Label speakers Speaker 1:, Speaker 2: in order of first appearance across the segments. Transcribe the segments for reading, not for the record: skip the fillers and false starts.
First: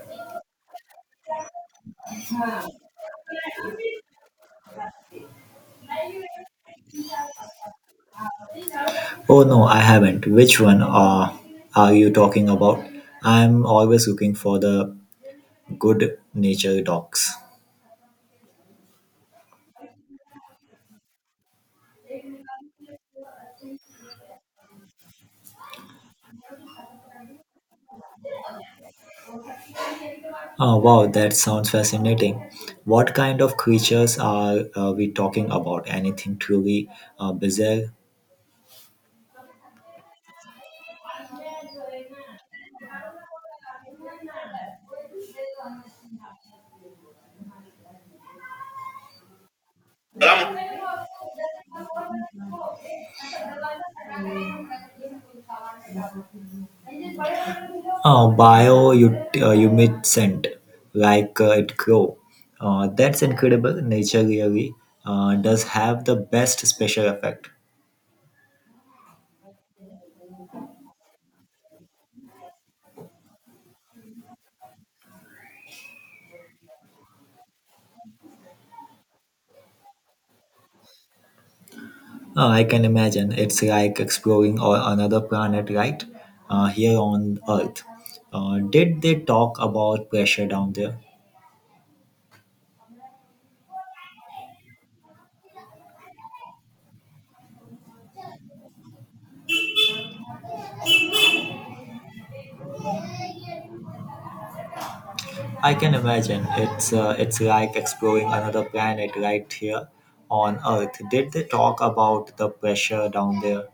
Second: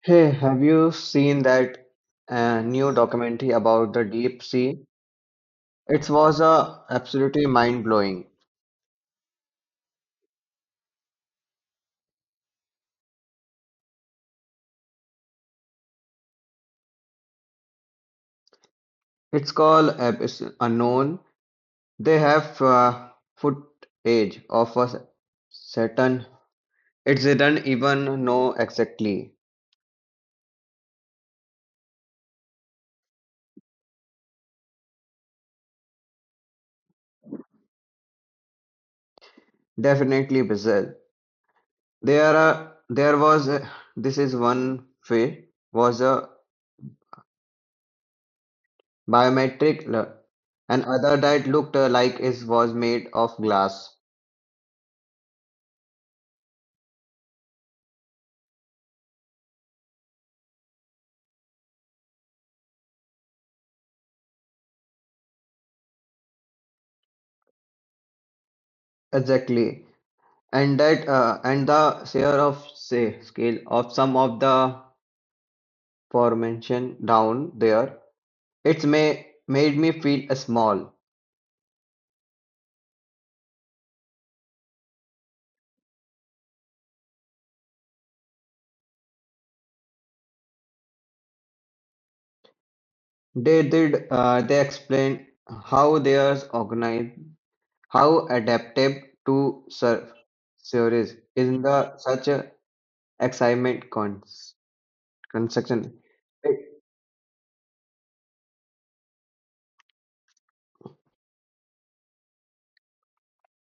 Speaker 1: Hey, have you seen that new documentary about the deep sea? It was absolutely mind-blowing.
Speaker 2: Oh no, I haven't. Which one are you talking about? I'm always looking for the good nature docs.
Speaker 1: It's called Abyss Unknown. They have footage of a Saturn. It didn't even know exactly.
Speaker 2: Oh wow, that sounds fascinating. What kind of creatures are we talking about? Anything truly bizarre?
Speaker 1: Definitely bizarre. There was this is one fish was a biometric, and other that looked like it was made of glass.
Speaker 2: Humidescent, like it grow. That's incredible. Nature really does have the best special effect.
Speaker 1: Exactly. And the share of say scale of some of the aforementioned down there it's may made me feel small.
Speaker 2: I can imagine. It's like exploring or another planet, right? Here on Earth. Did they talk about pressure down there?
Speaker 1: They did, they explained how they are organized, how adaptive to serve series in the such a excitement
Speaker 2: I
Speaker 1: construction.
Speaker 2: can imagine.
Speaker 1: It-
Speaker 2: It's like exploring another planet right here on Earth. Did they talk about the pressure down there?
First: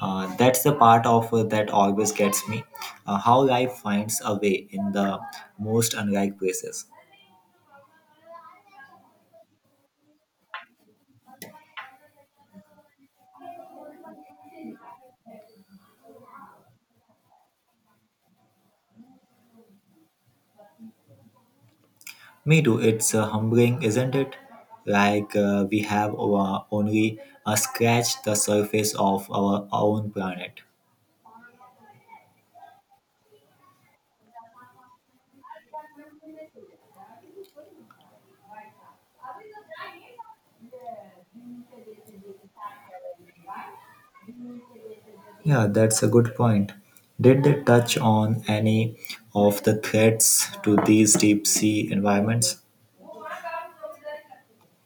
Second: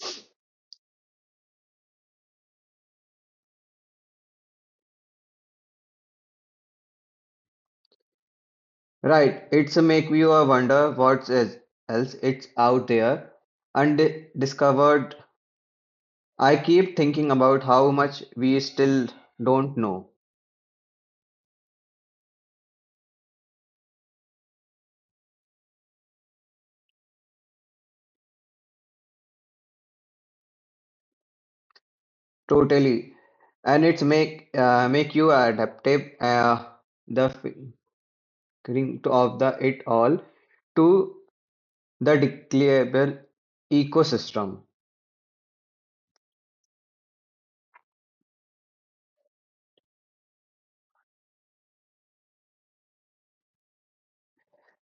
Speaker 2: That's the part of that always gets me. How life finds a way in the most unlike places.
Speaker 1: right, it's a make you a wonder what is else it's out there and discovered. I keep thinking about how much we still don't know.
Speaker 2: Me too. It's humbling, isn't it? Like we have our only scratched the surface of our own planet.
Speaker 1: Totally, and it's make make you adaptive, the figuring of the it all to the declarable ecosystem.
Speaker 2: Yeah, that's a good point. Did they touch on any of the threats to these deep sea environments?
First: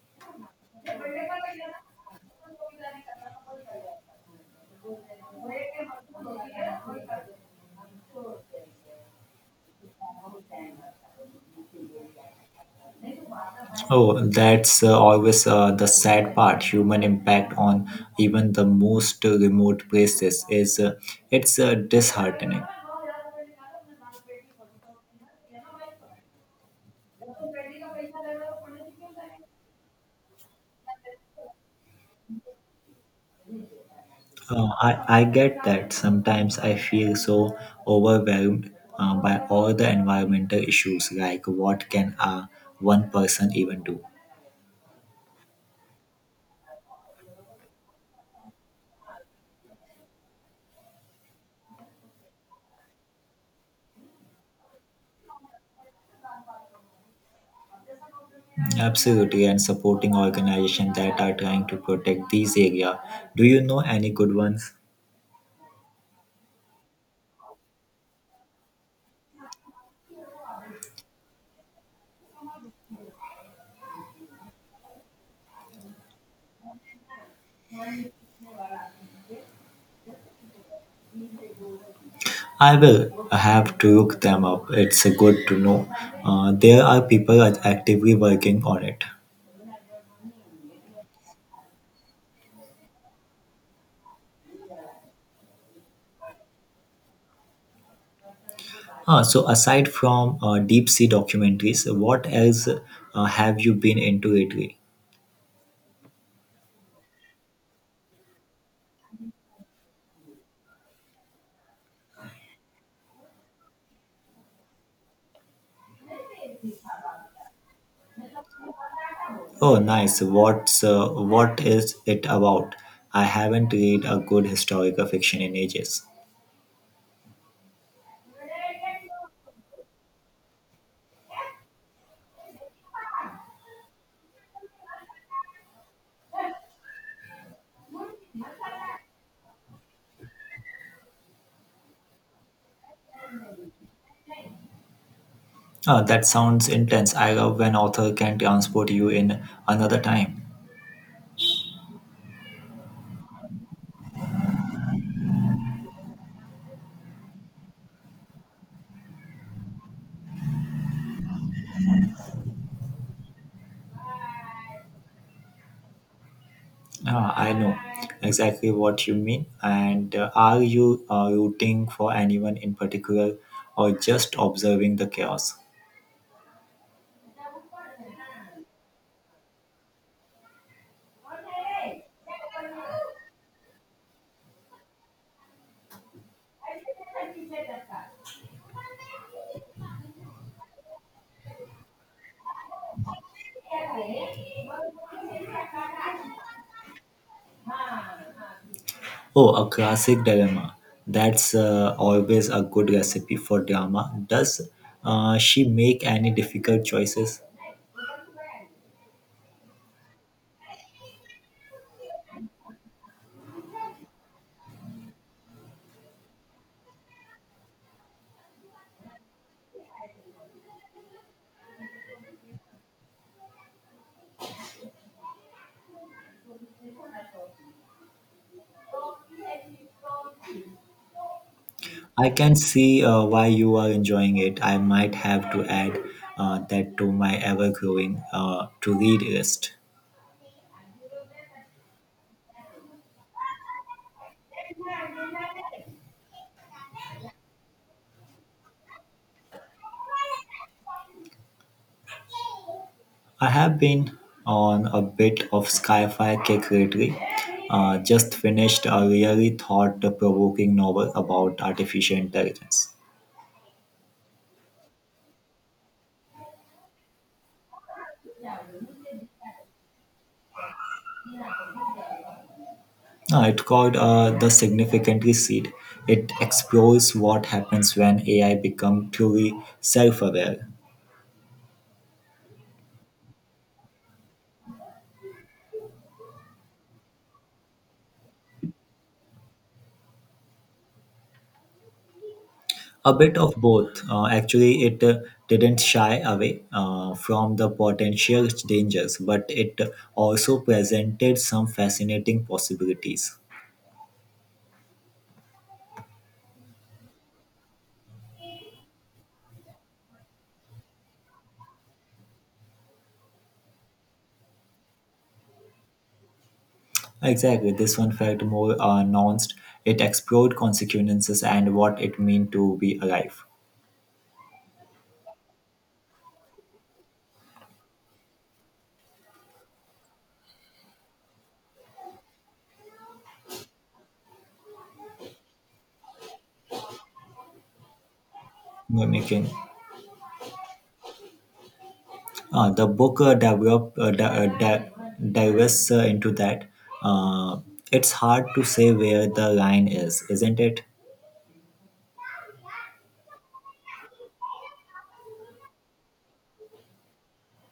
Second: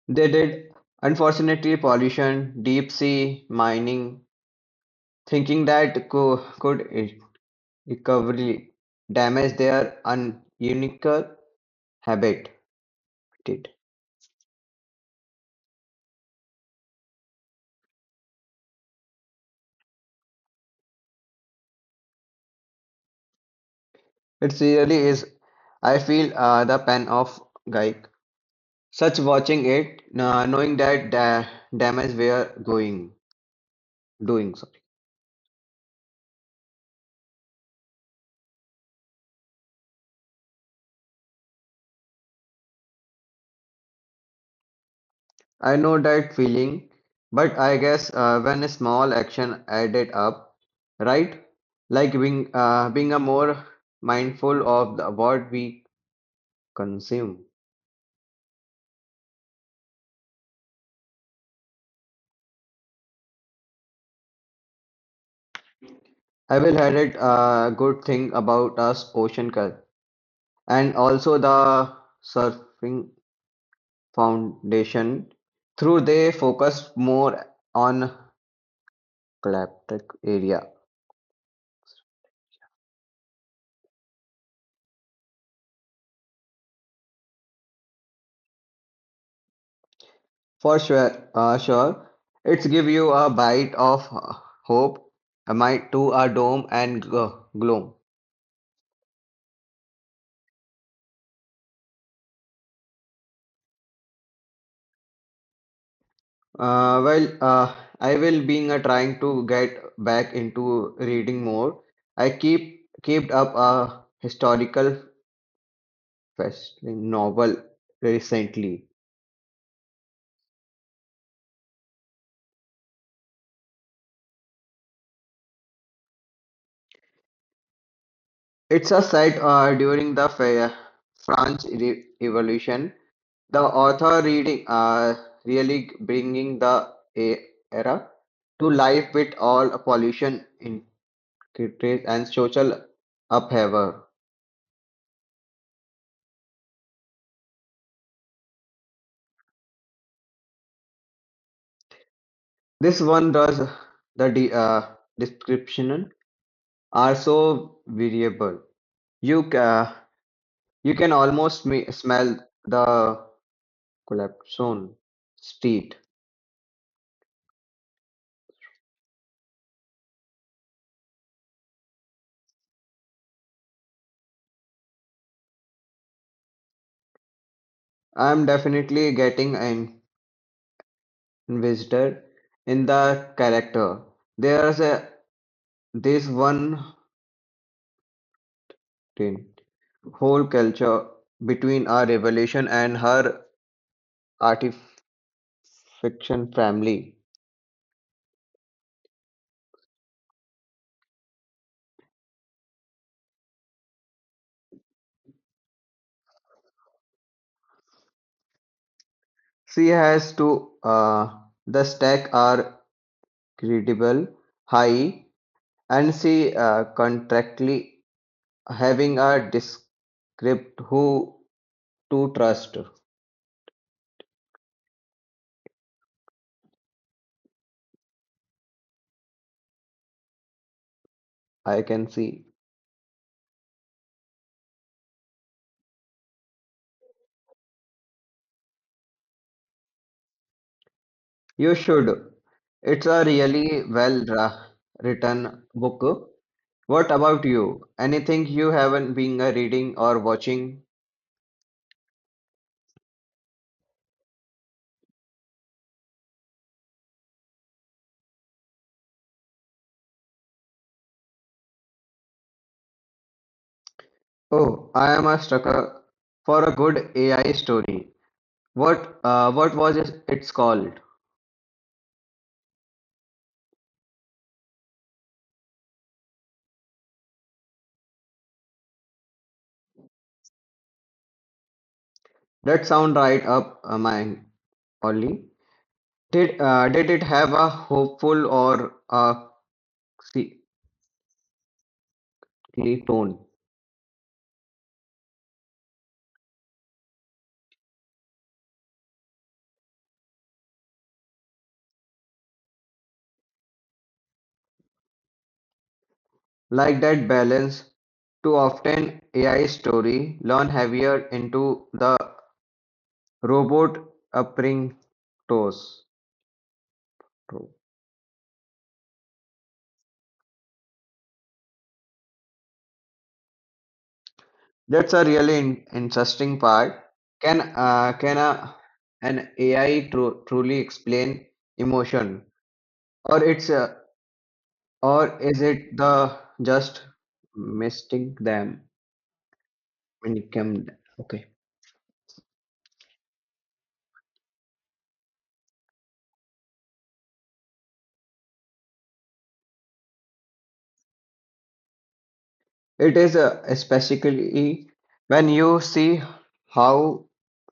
Speaker 1: They did, unfortunately, pollution, deep sea mining, thinking that could e, recovery damage their unique habit.
Speaker 2: Oh, that's always the sad part. Human impact on even the most remote places is it's disheartening.
Speaker 1: It really is. I feel the pain of Gaik. Such watching it, knowing that damage we are going doing.
Speaker 2: Uh,
Speaker 1: Sorry,
Speaker 2: I, I get that. Sometimes I feel so overwhelmed by all the environmental issues, like what can one person even do?
Speaker 1: I know that feeling, but I guess when a small action added up, right? Like being a more mindful of the, what we consume.
Speaker 2: Absolutely, and supporting organizations that are trying to protect these area. Do you know any good ones?
Speaker 1: I will highlight a good thing about us ocean culture and also the surfing Foundation. Through they focused more on Galactic area.
Speaker 2: I will have to look them up. It's good to know. There are people are actively working on it.
Speaker 1: For sure, it's give you a bite of hope amid to a dome and gloom.
Speaker 2: Ah, so aside from deep sea documentaries, what else have you been into lately?
Speaker 1: Well, I will being trying to get back into reading more. I keep kept up a historical wrestling novel recently.
Speaker 2: Oh, nice. What is it about? I haven't read a good historical fiction in ages.
Speaker 1: It's a set during the French Revolution. The author reading, really bringing the e- era to life with all pollution, intricacies, and social upheaval.
Speaker 2: Oh, that sounds intense. I love when author can transport you in another time.
Speaker 1: This one does the description are so variable. You ca- you can almost smell the collapse zone street.
Speaker 2: Ah, I know exactly what you mean. And are you rooting for anyone in particular, or just observing the chaos?
Speaker 1: I'm definitely invested in the character. There's a this one thing, whole culture between her revelation and her artifiction family.
Speaker 2: Oh, a classic dilemma. That's always a good recipe for drama. Does she make any difficult choices?
Speaker 1: She has to, uh, the stack are credible, high, and she, contractly having a descript who to trust. I can
Speaker 2: I
Speaker 1: see
Speaker 2: can see why you are enjoying it. I might have to add that to my ever growing to read list.
Speaker 1: you should. It's a really well written book. What about you? Anything you haven't been reading or watching?
Speaker 2: I have been on a bit of sci fi kick lately. Just finished a really thought provoking novel about artificial intelligence.
Speaker 1: Oh, I am a sucker for a good AI story. What was it, it's called?
Speaker 2: It's called The Significantly Seed. It explores what happens when AI becomes truly self aware.
Speaker 1: That sound right up my alley. Did it have a hopeful or a sickly
Speaker 2: A
Speaker 1: tone?
Speaker 2: bit of both. Actually, it didn't shy away from the potential dangers, but it also presented some fascinating possibilities.
Speaker 1: Like that balance, too often AI story lean heavier into the robot upbringing toes.
Speaker 2: Exactly, this one felt more nuanced. It explored consequences and what it means to be alive.
Speaker 1: That's a really interesting part. Can an AI truly explain emotion, or it's uh, or is it the just misting them
Speaker 2: Mimicking.
Speaker 1: when it come? Okay,
Speaker 2: The book developed di- di- dives into that. Uh, it's hard to say where the line is, isn't it?
Speaker 1: it is, especially when you see how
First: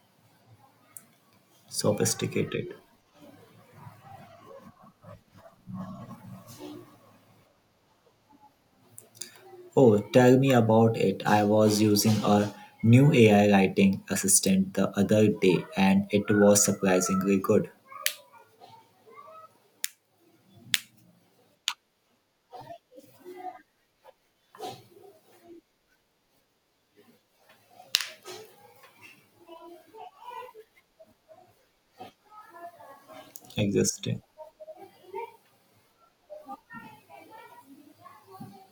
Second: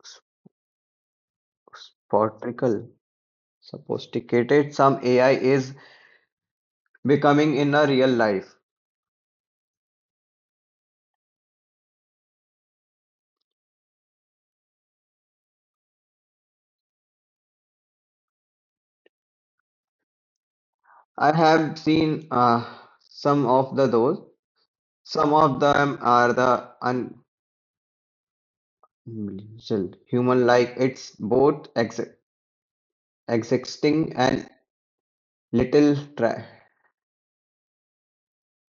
Speaker 1: s-
Speaker 2: Sophisticated.
Speaker 1: spottical, sophisticated some AI is becoming in a real life.
Speaker 2: Oh, tell me about it. I was using a new AI writing assistant the other day and it was surprisingly good.
Speaker 1: I have seen, some of the those. Some of them are the unreal human like, it's both existing
Speaker 2: Existing.
Speaker 1: and little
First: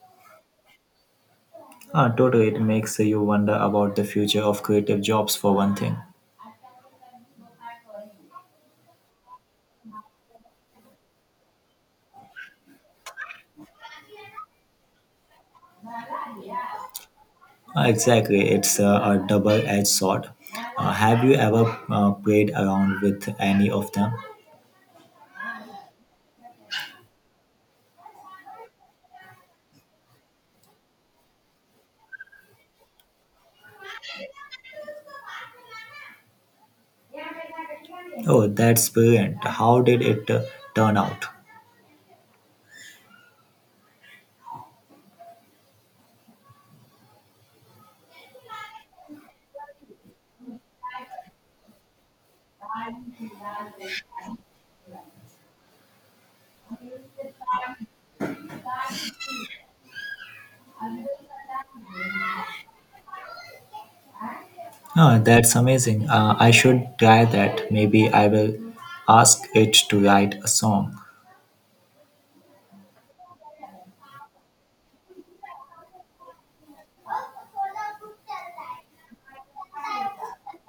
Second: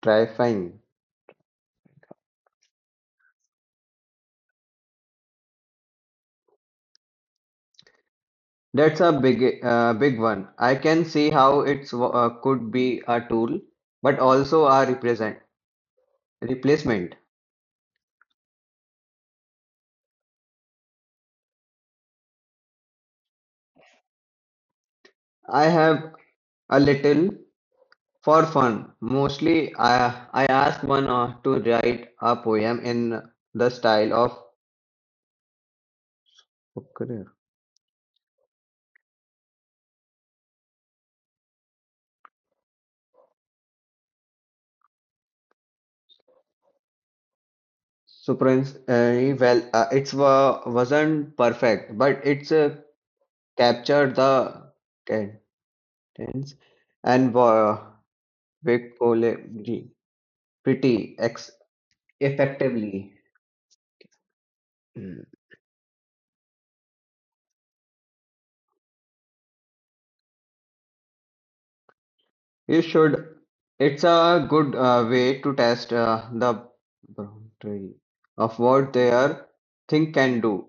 Speaker 1: terrifying.
Speaker 2: Ah, totally. It makes you wonder about the future of creative jobs for one thing.
Speaker 1: That's a big one. I can see how it's, could be a tool, but also a represent replacement.
Speaker 2: Exactly. It's a double-edged sword. Have you ever played around with any of them?
Speaker 1: I have a little for fun. Mostly, I ask one to write a poem in the style of
Speaker 2: Oh, that's brilliant. How did it turn out?
Speaker 1: Supreme. Well, it's wa wasn't perfect, but it's captured the tense and wa vocabulary pretty ex effectively.
Speaker 2: Oh,
Speaker 1: Mm.
Speaker 2: that's amazing. I should try that. Maybe I will ask it to write a song.
Speaker 1: You should. It's a good way to test the boundary of what their thing can do.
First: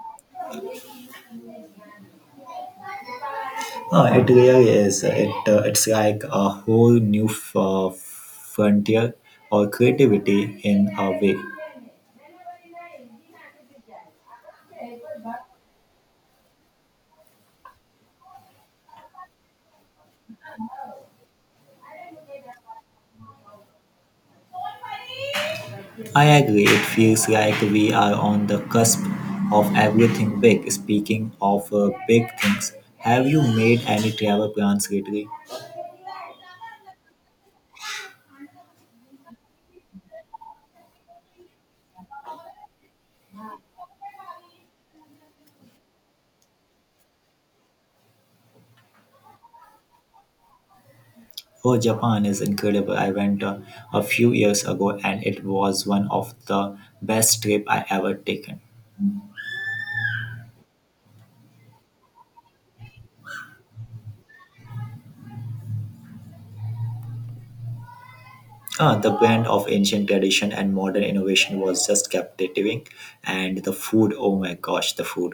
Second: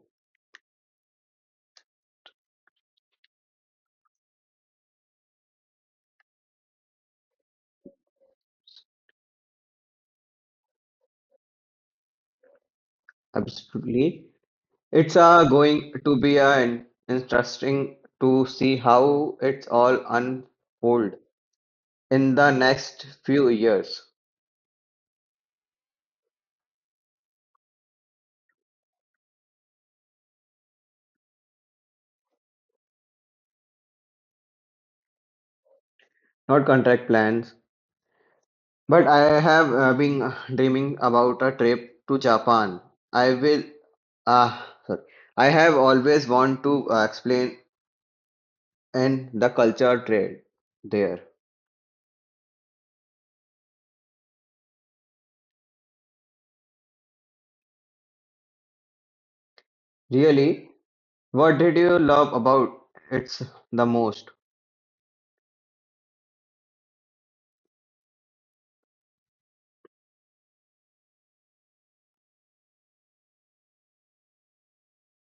Speaker 2: Oh, it really is. It's like a whole new frontier or creativity in a way.
Speaker 1: Absolutely, it's going to be interesting to see how it's all unfold in the next few years.
Speaker 2: I agree. It feels like we are on the cusp of everything big. Speaking of big things, have you made any travel plans lately?
Speaker 1: Not contract plans, but I have been dreaming about a trip to Japan. I will, ah, sorry. I have always want to explain and the culture trade there.
Speaker 2: Oh, Japan is incredible. I went a few years ago and it was one of the best trip I ever taken.
Speaker 1: Really, what did you love about it the most?
Speaker 2: Ah, the blend of ancient tradition and modern innovation was just captivating and the food, oh my gosh, the food.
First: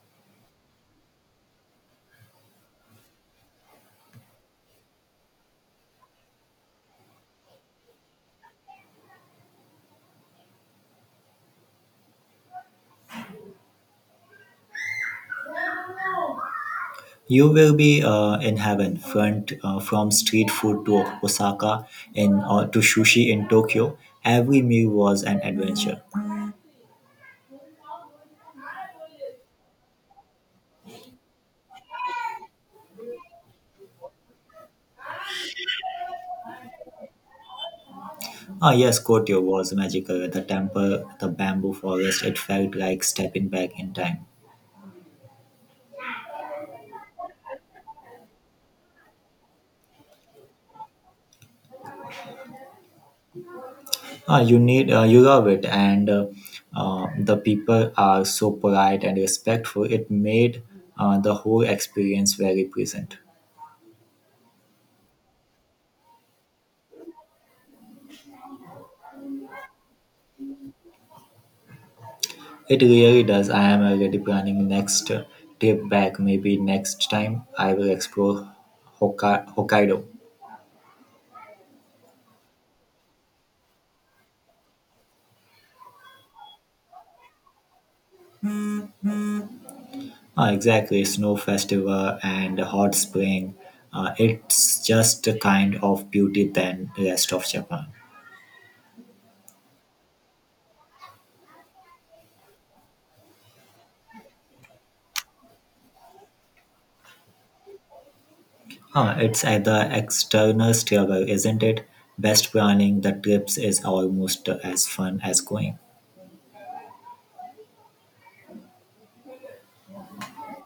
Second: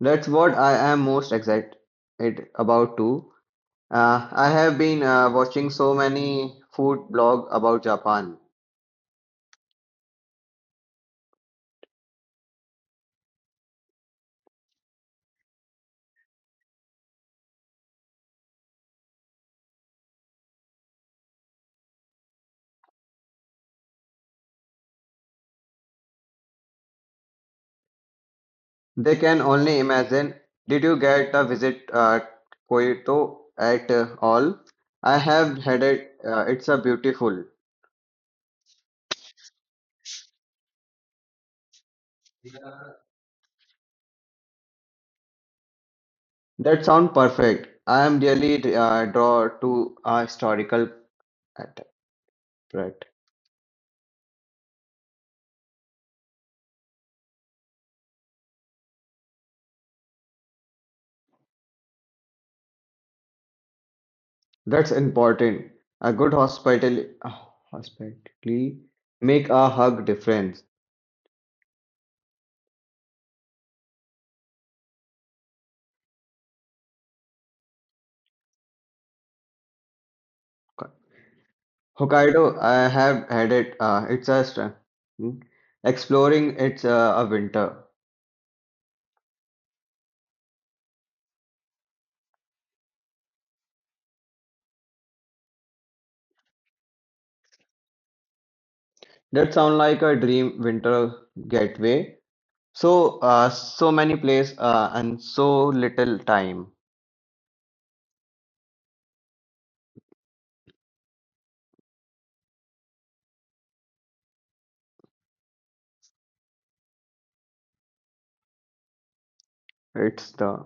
Speaker 1: That's what I am most excited about too. I have been watching so many food blog about Japan.
Speaker 2: You will be in heaven front, from street food to Osaka in, to sushi in Tokyo. Every meal was an adventure.
Speaker 1: They can only imagine. Did you get a visit Kyoto at all? I have had it. It's a beautiful.
Speaker 2: Ah, yes, Kotyo was magical. The temple, the bamboo forest, it felt like stepping back in time.
Speaker 1: That sounds perfect. I am really drawn to a historical at- right.
Speaker 2: You love it, and the people are so polite and respectful. It made the whole experience very pleasant.
Speaker 1: That's important. A good hospital, hospitality make a hug difference.
Speaker 2: It really does. I am already planning next trip back. Maybe next time I will explore Hokkaido.
Speaker 1: Hokkaido, I have had it. It's a hmm. exploring. It's a winter.
Speaker 2: Exactly, snow festival and hot spring. It's just a kind of beauty than rest of Japan.
Speaker 1: That sounds like a dream winter getaway. So many places and so little time.
Speaker 2: Huh, it's at the external stairwell, isn't it? Best planning the trips is almost as fun as going.
Speaker 1: It's the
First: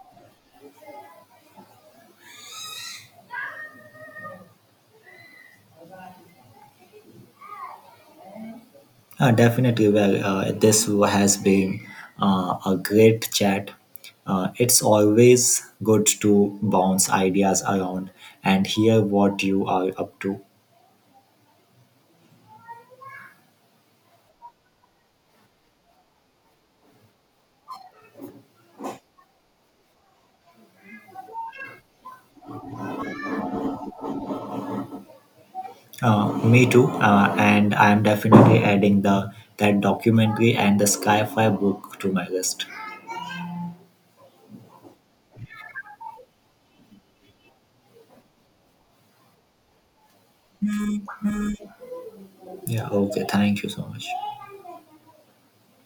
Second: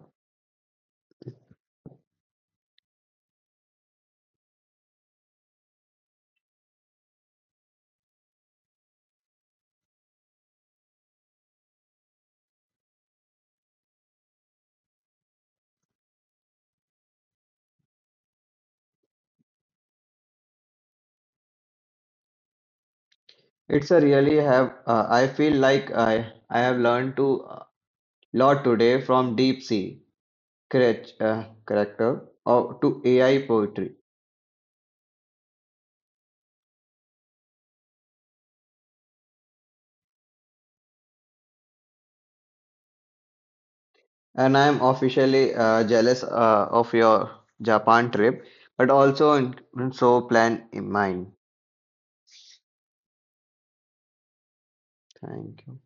Speaker 2: Definitely, well, this has been a great chat. It's always good to bounce ideas around and hear what you are up to.
Speaker 1: it's a really have. I feel like I have learned to, uh, lot today from deep sea correct, character or to AI poetry.
Speaker 2: Me too, and I'm definitely adding the that documentary and the Skyfire book to my list.
Speaker 1: And I'm officially jealous of your Japan trip, but also in, so plan in mind.
Speaker 2: Yeah, okay, thank you so much.
Speaker 1: Thank you.